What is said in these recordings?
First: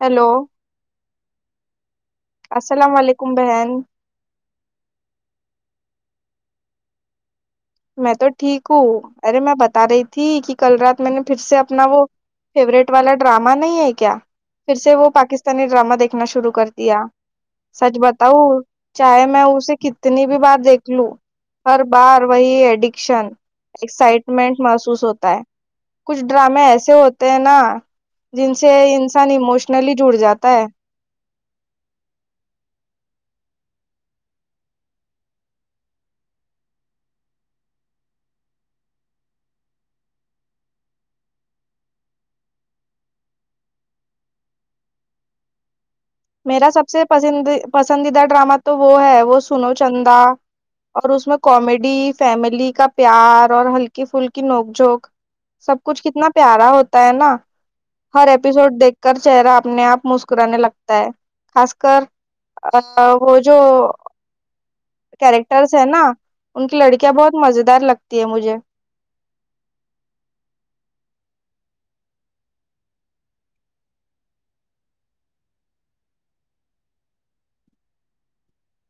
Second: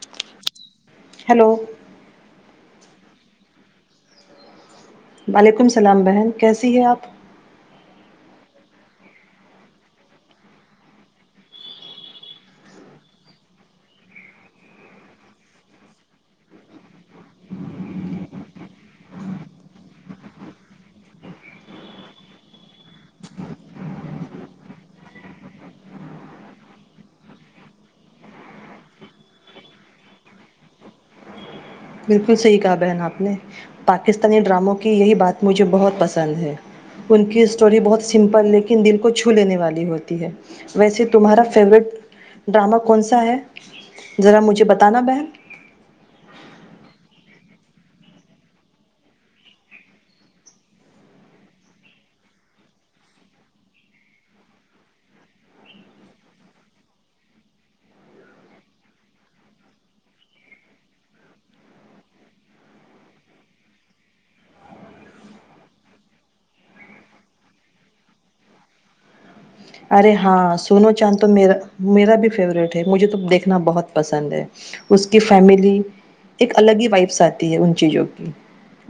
hello hello السلام علیکم بہن وعلیکم السلام بہن کیسی ہے آپ میں تو ٹھیک ہوں ارے میں بتا رہی تھی کہ کل رات میں نے پھر سے اپنا وہ فیورٹ والا ڈرامہ نہیں ہے کیا پھر سے وہ پاکستانی ڈرامہ دیکھنا شروع کر دیا سچ بتاؤ چاہے میں اسے کتنی بھی بار دیکھ لوں ہر بار وہی ایڈکشن ایکسائٹمنٹ محسوس ہوتا ہے کچھ ڈرامے ایسے ہوتے ہیں نا جن سے انسان ایموشنلی جڑ جاتا ہے بالکل صحیح کہا بہن آپ نے پاکستانی ڈراموں کی یہی بات مجھے بہت پسند ہے ان کی اسٹوری بہت سمپل لیکن دل کو چھو لینے والی ہوتی ہے ویسے تمہارا فیوریٹ ڈرامہ کون سا ہے ذرا مجھے بتانا بہن ما سب پسندیدہ ڈرامہ تو وہ ہے وہ سنو چندا اور اس میں کامیڈی فیملی کا پیار اور ہلکی پھلکی نوک جھونک سب کچھ کتنا پیارا ہوتا ہے نا ہر ایپیسوڈ دیکھ کر چہرہ اپنے آپ مسکرانے لگتا خاص کر وہ جو کیریکٹرس ہے نا ان کی لڑکیاں بہت مز دار لگتی ہے مجھے ارے ہاں سونو چاند تو ما میرا بھی فیوروریٹ ہے مجھے تو دیکھنا بہت پسند ہے اس کی فیملی ایک الگ ہی وائفس آتی ہے ان چیزوں کی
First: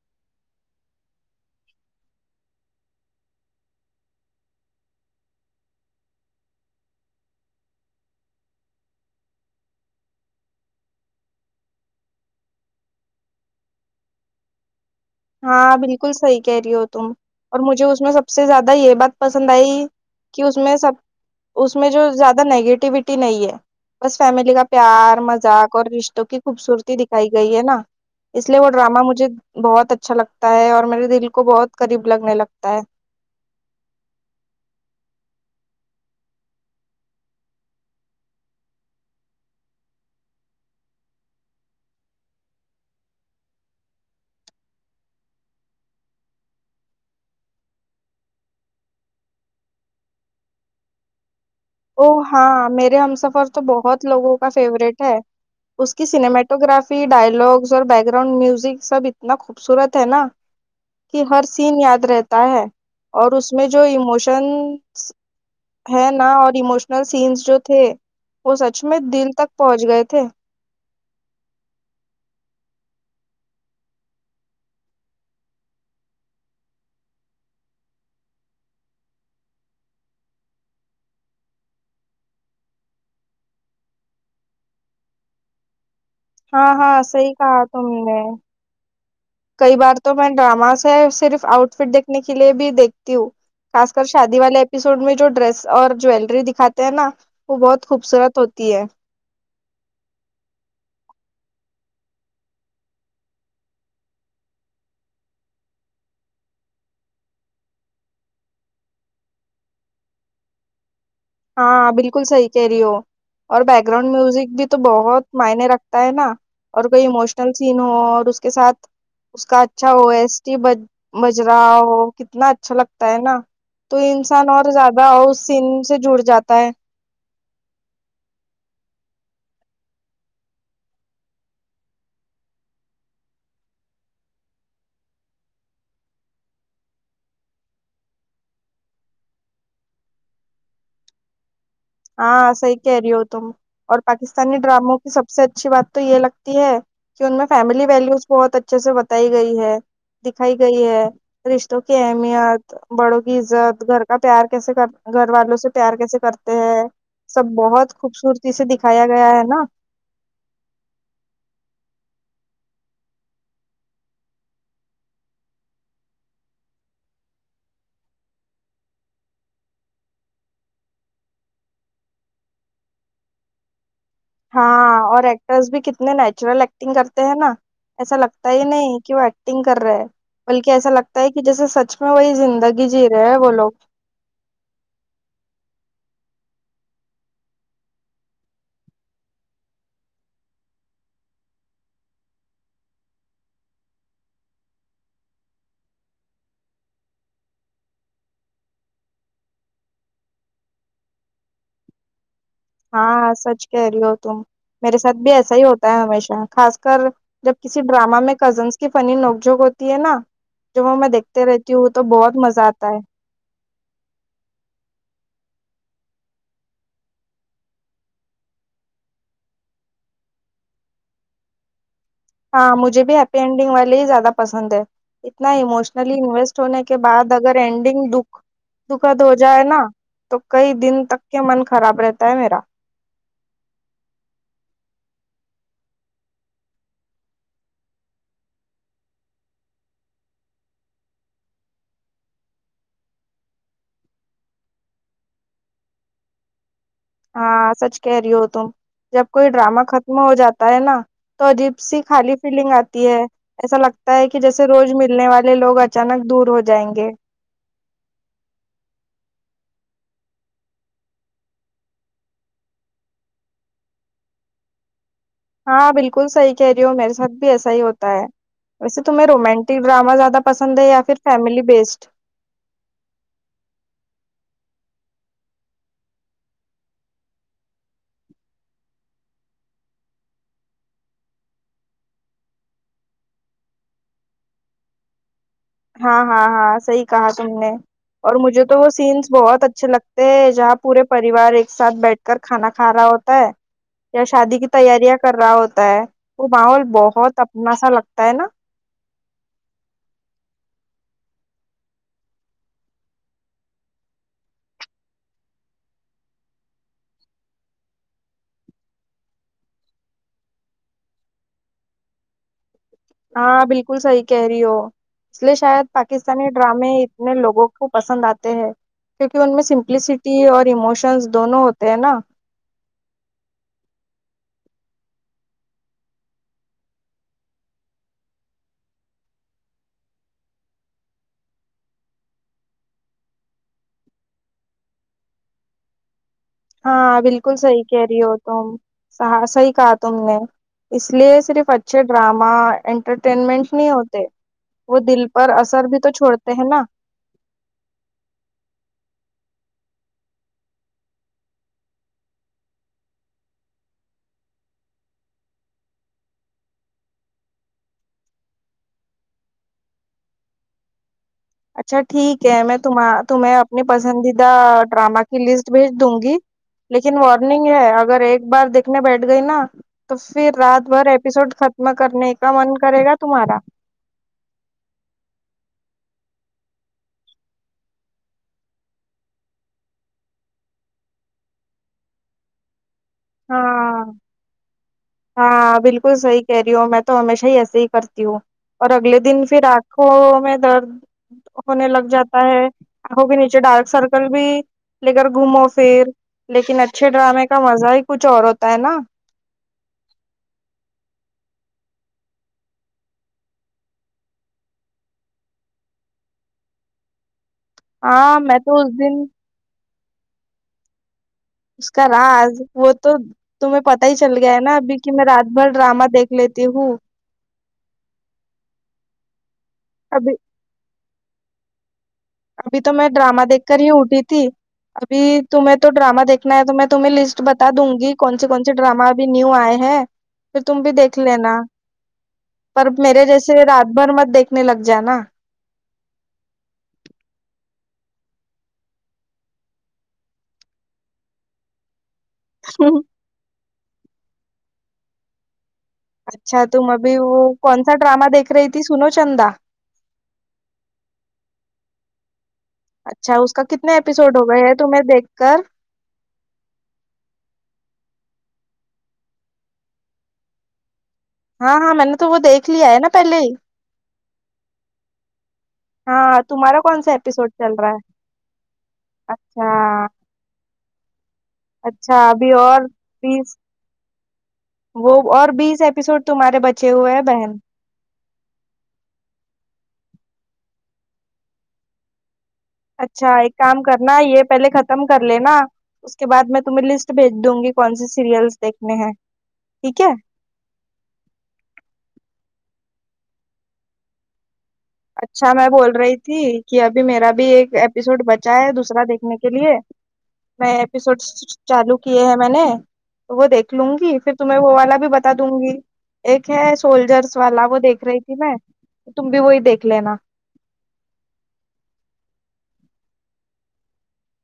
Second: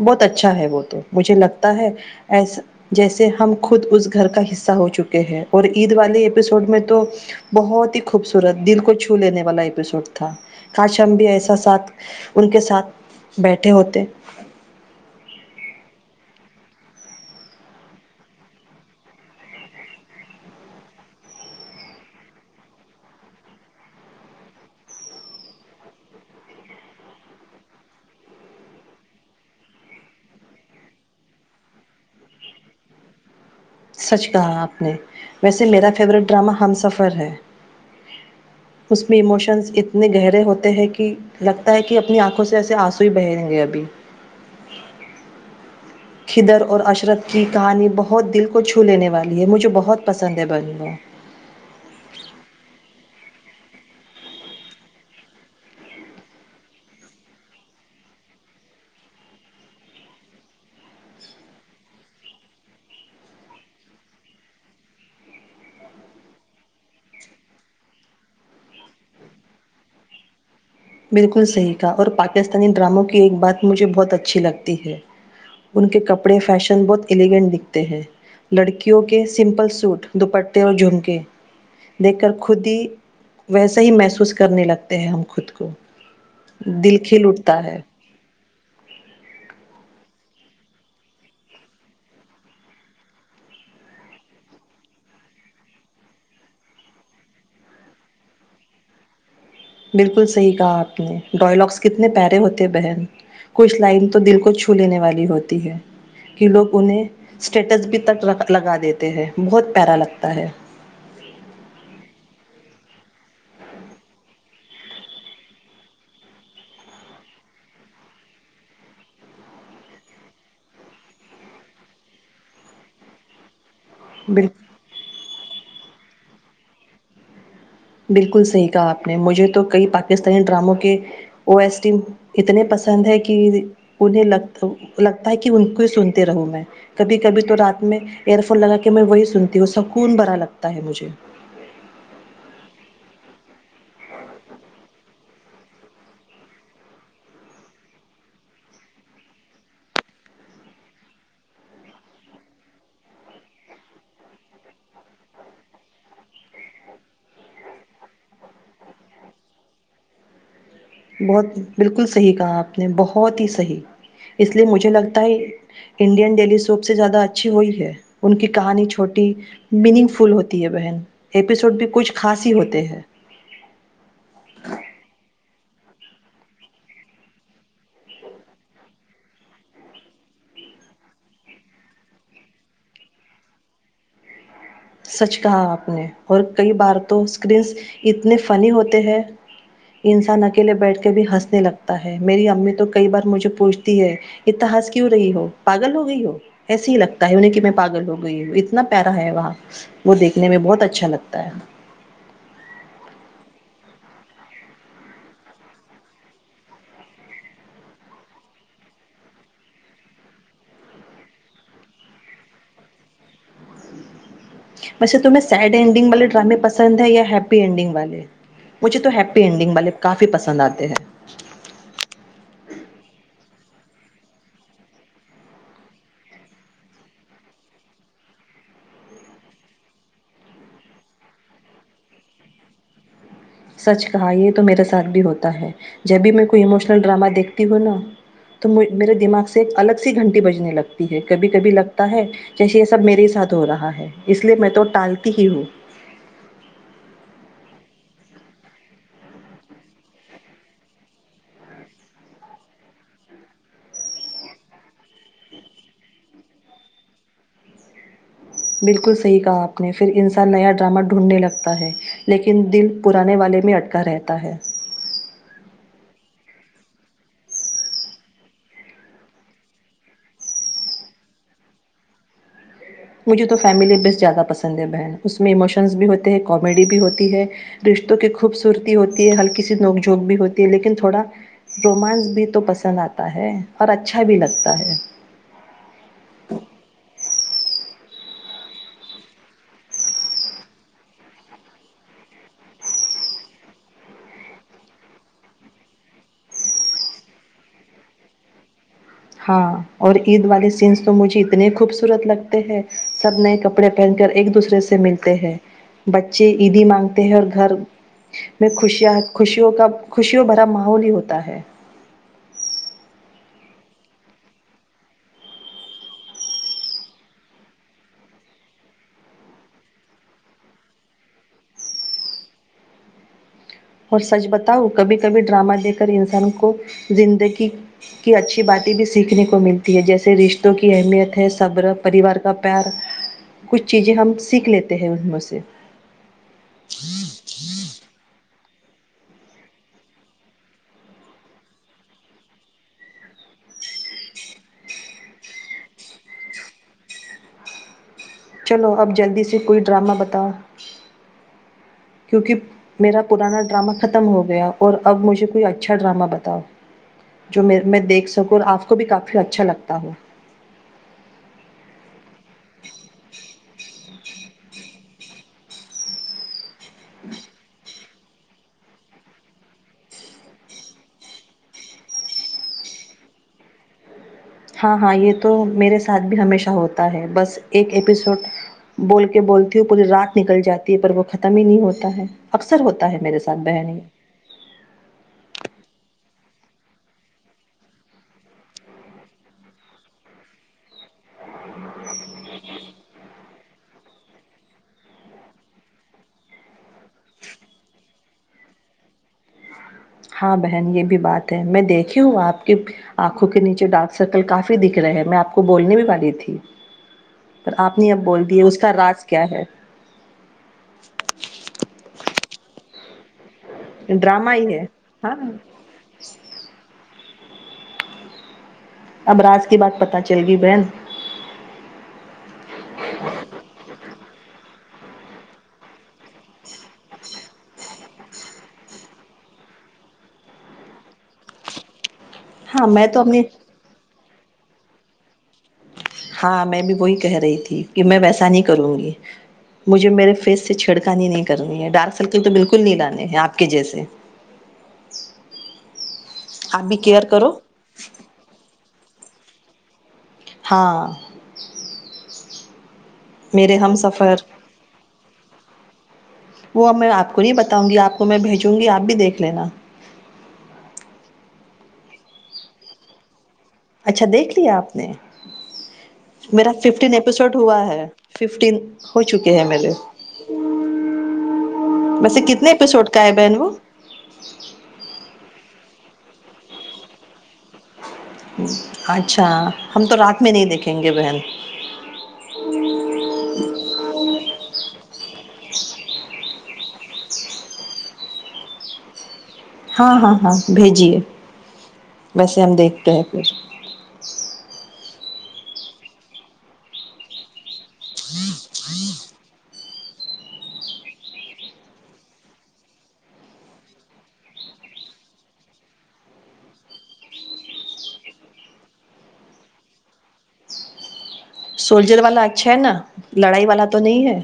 بہت اچھا ہے وہ تو مجھے لگتا ہے ایس جیسے ہم خود اس گھر کا حصہ ہو چکے ہیں اور عید والے ایپیسوڈ میں تو بہت ہی خوبصورت دل کو چھو لینے والا ایپیسوڈ تھا کاش ہم بھی ایسا ساتھ ان کے ساتھ بیٹھے ہوتے ہاں بالکل صحیح کہہ رہی ہو تم اور مجھے اس میں سب سے زیادہ یہ بات پسند آئی کہ اس میں سب اس میں جو زیادہ نگیٹیوٹی نہیں ہے بس فیملی کا پیار مذاق اور رشتوں کی خوبصورتی دکھائی گئی ہے نا اس لیے وہ ڈرامہ مجھے بہت اچا اچھا لگتا ہے اور میرے دل کو بہت قریب لگنے لگتا ہے سچ کہا آپ نے ویسے میرا فیورٹ ڈرامہ ہم سفر ہے اس میں اموشنس اتنے گہرے ہوتے ہیں کہ لگتا ہے کہ اپنی آنکھوں سے ایسے آنسوئی بہیں گے ابھی کدر اور عشرت کی کہانی بہت دل کو چھو لینے والی ہے مجھے بہت پسند ہے بنو او ہاں میرے ہم سفر تو بہت لوگوں کا فیوروریٹ ہے اس کی سنیمیٹو گرافی ڈائلگس اور بیک گراؤنڈ میوزک سب اتنا خوبصورت ہے نا کہ ہر سین یاد رہتا ہے اور اس میں جو ایموشن ہے نا اور ایموشنل سینس جو تھے وہ سچ میں دل تک پہنچ گئے تھے بالکل صحیح کا اور پاکستانی ڈراموں کی ایک بات مجھے بہت اچھی لگتی ہے ان کے کپڑے فیشن بہت ایلیگینٹ دکھتے ہیں لڑکیوں کے سمپل سوٹ دوپٹے اور جھمکے دیکھ کر خود ہی ویسا ہی محسوس کرنے لگتے ہیں ہم خود کو ہاں دل ہاں کھل صحی کہا اٹھتا ہے تم نے کئی بار تو میں ڈراما سے صرف آؤٹ فٹ دیکھنے کے لیے بھی دیکھتی ہوں خاص کر شادی والے اپپیسوڈ میں جو ڈریس اور جیلری دکھاتے ہیں نا وہ بہت خوبصورت ہوتی ہے بالکل صحیح کہا آپ نے ڈائیلاگس کتنے پیارے ہوتے بہن کچھ لائن تو دل کو چھو لینے والی ہوتی ہے کہ لوگ انہیں اسٹیٹس بھی تک لگا دیتے ہیں بہت پیارا لگتا ہے ہاں بالکل صحیح کہہ رہی ہو اور بیک گراؤنڈ میوزک بھی تو بہت معنے رکھتا ہے نا اور کوئی اموشنل سین ہو اور اس کے ساتھ اس کا اچھا ہوسٹی بجرا ہو کتنا اچھا لگتا ہے نا تو بال انسان اور زیادہ ہو اس سین سے جڑ جاتا ہے بالکل صحیح کہا آپ نے مجھے تو کئی پاکستانی ڈراموں کے او ایس ٹی اتنے پسند ہیں کہ انہیں لگ لگتا ہے کہ ان کو ہی سنتے رہوں میں کبھی کبھی تو رات میں ایئر فون لگا کے میں وہی سنتی ہوں سکون بڑا لگتا ہے مجھے ہاں صحی کہہ رہی ہو تم اور پاکستانی ڈراموں کی سب سے اچھی بات تو یہ لگتی ہے کہ ان میں فیملی ویلوز بہت اچھے سے بتائی گئی ہے دکھائی گئی ہے رشتوں کی اہمیت بڑوں کی عزت گھر کا پیار کیسے کر گھر والوں سے پیار کیسے کرتے سب بہت خوبصورتی سے دکھایا گیا ہے نا بہت بالکل صحیح کہا آپ نے بہت ہی صحیح اس لیے مجھے لگتا ہے انڈین ڈیلی سوب سے زیادہ اچھی ہوئی ہے ان کی کہانی چھوٹی میننگ فل ہوتی ہے بہن ایپیسوڈ بھی کچھ خاص ہی ہوتے ہے ہاں اور ایکٹرس بھی کتنے نیچرل ایکٹنگ کرتے ہیں نا ایسا لگتا ہی نہیں کہ وہ ایکٹنگ کر رہے بلکہ ایسا لگتا ہے کہ جیسے سچ میں وہی زندگی جی رہے ہیں وہ لوگ سچ کہا آپ نے اور کئی بار تو اسکرینس اتنے فنی ہوتے ہیں انسان اکیلے بیٹھ کے بھی ہنسنے لگتا ہے میری امی تو کئی بار مجھے پوچھتی ہے اتنا ہنس کیوں رہی ہو پاگل ہو گئی ہو ایسے ہی لگتا ہے انہیں کہ میں پاگل ہو گئی ہوں اتنا پیارا ہے وہاں وہ دیکھنے میں بہت اچھا لگتا ہے ہاں سچ کہہ رہی ہو تم میرے ساتھ بھی ایسا ہی ہوتا ہے ہمیشہ خاص کر جب کسی ڈرامہ میں کزنس کی فنی نوک جھونک ہوتی ہے نا ج وہ میں دیکھتے رہتی ہوں تو بہت مزہ آتا ہے ویسے تمہیں سیڈ اینڈنگ والے ڈرامے پسند ہیں یا ہیپی اینڈنگ والے مجھے تو ہیپی اینڈنگ والے کافی پسند آتے ہیں ہاں مجھے بھی ہیپی اینڈنگ والے ہی زیادہ پسند ہے اتنا اموشنلی انویسٹ ہونے کے بعد اگر اینڈنگ د دکھد ہو جائے نا تو کئی دن تک کے من خراب رہتا ہے میرا سچ کہا یہ تو میرے ساتھ بھی ہوتا ہے جب بھی میں کوئی اموشنل ڈرامہ دیکھتی ہوں نا تو میرے دماغ سے ایک الگ سی گھنٹی بجنے لگتی ہے کبھی کبھی لگتا ہے جیسے یہ سب میرے ساتھ ہو رہا ہے اس لیے میں تو ٹالتی ہی ہوں ہاں سچ کہہ رہی ہو تم جب کوئی ڈرامہ ختم ہو جاتا ہے نا تو عجیب سی خالی فیلنگ آتی ہے ایسا لگتا ہے کہ جیسے روز ملنے والے لوگ اچانک دور ہو جائیں گے بالکل صحیح کہا آپ نے پھر انسان نیا ڈرامہ ڈھونڈنے لگتا ہے لیکن دل پرانے والے میں اٹکا رہتا ہے ہاں بالکل صحیح کہہ رہی ہو میرے ساتھ بھی ایسا ہی ہوتا ہے ویسے تمہیں رومانٹک ڈرامہ زیادہ پسند ہے یا پھر فیملی بیسڈ مجھے تو فیملی بس زیادہ پسند ہے بہن اس میں ایموشنز بھی ہوتے ہیں کامیڈی بھی ہوتی ہے رشتوں کی خوبصورتی ہوتی ہے ہلکی سی نوک جھونک بھی ہوتی ہے لیکن تھوڑا رومانس بھی تو پسند آتا ہے اور اچھا بھی لگتا ہے ہاں ہاں ہاں صحیح کہا تھا سننے اور مجھے تو وہ سینس بہت اچھے لگتے ہیں جہاں پورے پریوار ایک ساتھ بیٹھ کر کھانا کھا رہا ہوتا ہے یا شادی کی تیاریاں کر رہا ہوتا ہے وہ ماحول بہت اپنا سا لگتا ہے نا ہاں اور عید والے سینس تو مجھے اتنے خوبصورت لگتے ہیں سب نئے کپڑے پہن کر ایک دوسرے سے ملتے ہیں بچے عیدی مانگتے ہیں اور گھر میں خوشیاں خوشیوں کا خوشیوں بھرا ماحول ہی ہوتا ہے ہاں بالکل صحیح کہہ رہی ہو اس لیے شاید پاکستانی ڈرامے اتنے لوگوں کو پسند آتے ہیں کیونکہ ان میں سمپلسٹی اور ایموشنز دونوں ہوتے ہیں نا اور سچ بتاؤ کبھی کبھی ڈرامہ دیکھ کر انسان کو زندگی کی اچھی باتیں بھی سیکھنے کو ملتی ہے جیسے رشتوں کی اہمیت ہے صبر پریوار کا پیار کچھ چیزیں ہم سیکھ لیتے ہیں ان میں سے ہاں بالکل سحی کہہ رہی ہو تو سحا صی کہا تم نے اس لیے صرف اچھے ڈرامہ انٹرٹینمنٹ نہیں ہوتے وہ دل پر اثر بھی تو چھوڑتے ہیں نا چلو اب جلدی سے کوئی ڈرامہ بتاؤ کیونکہ میرا پرانا ڈرامہ ختم ہو گیا اور اب مجھے کوئی اچھا ڈرامہ بتاؤ جو میں میں دیکھ سکوں اور آپ کو بھی کافی اچھا لگتا ہو اچھا ٹھیک کیا میں تم تمہ اپنی پسندیدہ ڈرامہ کی لسٹ بھیج دوں گی لیکن وارننگ ہے اگر ایک بار دیکھنے بیٹھ گئی نا تو پھر رات بھر ایپیسوڈ ختم کرنے کا من کرے گا تمہارا ہاں ہاں یہ تو میرے ساتھ بھی ہمیشہ ہوتا ہے بس ایک ایپیسوڈ بول کے بولتی ہ پوری رات نکل جاتی ہے پر وہ ختم ہی نہیں ہوتا ہے اکثر ہوتا ہے میرے ساتھ بہن یہ ہاں ہاں بالکل سحی کیری ہو میں تو ہمیشہ ہی ایسے ہی کرتی ہوں اور اگلے دن پھر آنکھوں میں درد ہونے لگ جاتا ہے آنکھوں کے نیچے ڈارک سرکل بھی لے کر گھومو پھر لیکن اچھے ڈرامے کا مزہ ہی کچھ اور ہوتا ہے نا ہاں بہن یہ بھی بات ہے میں دیکھی ہوں آپ کی آنکھوں کے نیچے ڈارک سرکل کافی دکھ رہے ہے میں آپ کو بولنے بھی والی تھی پر آپ نے اب ہاں بول میں دیے تو اس کا راج دن کیا ہے [inaudible] اس کا راز وہ تو تومہیں پتتا ہی چل ڈرامہ گیا ہے ہی نا ابھی کہ میں ہاں رات بھر ڈرامہ دیکھ لیتی ہوں ابراج [unintelligible] کی بات پتا ابھی چلے گی بہن ابھی تو میں ڈرامہ دیکھ کر ہی اٹھی تھی ابھی تمہیں تو ڈرامہ دیکھنا ہے تو میں تمہیں لسٹ بتا دوں گی کون سے کون سے ڈرامہ ابھی نیو آئے ہیں پھر تم بھی دیکھ لینا ہاں پر میں تو میرے اپنی جیسے رات بھر مت دیکھ سنے لگ ج نا ہاں میں بھی وہی کہہ رہی تھی کہ میں ویسا نہیں کروں گی مجھے میرے فیس سے چھڑکانی نہیں کرنی ہے ڈارک کے تو بالکل نہیں لانے ہیں آپ آپ کی جیسے اچھا آپ تم بھی ابھی کیئر وہ کرو کون سا ڈرامہ دیکھ رہی تھی سنو چندا ہاں اچھا اس کا میرے کتنے ہم سفر ایپیسوڈ ہو گئے ہے تمہیں دیکھ گ وہ میں آپ کو نہیں بتاؤں گی آپ کو میں بھیجوں گی آپ بھی دیکھ لینا ہاں ہاں میں نے تو وہ دیکھ لیا ہے نا پہلے ہی اچھا دیکھ لیا آپ نے ہاں میرا تمہارا کون سا ففٹین ایپیسوڈ چل ہوا رہا ہے ففٹین ہو چکے ہیں اچھا میرے اچھا ویسے ابھی کتنے اور ایپیسوڈ کا ہے بیس بہن وہ وہ اور بیس ایسوڈ تمہارے بچے ہوئے ہیں بہن اچھا ہم تو رات میں نہیں دیکھیں گے بہن اچھا ایک کام کرنا ہے یہ پہلے ختم کر لینا اس کے بعد میں تمہیں لسٹ بھیج دوں گی کون سی سیریلس دیکھنے ہیں [unintelligible] ہے ہاں ہاں ہاں بھیجیے ویسے ہم دیکھ ت پھر اچھا میں بول رہی تھی کہ ابھی میرا بھی ایک ایپیسوڈ بچا ہے دوسرا دیکھنے کے لیے میں ایپیسوڈ چالو کیے ہیں میں نے وہ دیکھ لوں گی پھر تمہیں وہ والا بھی بتا دوں گی ایک ہے سولجرس والا وہ دیکھ رہی تھی میں تم بھی وہی دیکھ رک لینا سولجر والا اچھا ہے نا لڑائی والا تو نہیں ہے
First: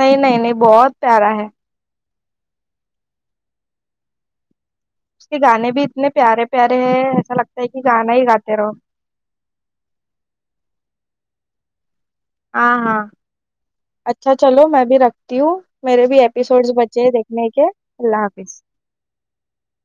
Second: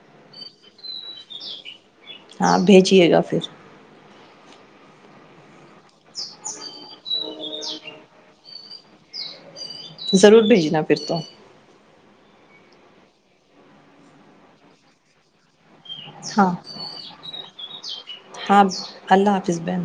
نہیں نہیں نہیں بہت پیارا ہے ہاں بھیجیے گا پھر اس کے گانے بھی اتنے پیارے پیارے ہیں ایسا لگتا ہے کہ گانا ہی گاتے رہو ضرور بھیجنا پھر تو ہاں ہاں اچھا چلو میں بھی رکھتی ہوں میرے بھی ہاں ایپیسوڈز بچے دیکھنے کے اللہ حافظ ہاں اللہ حافظ بہن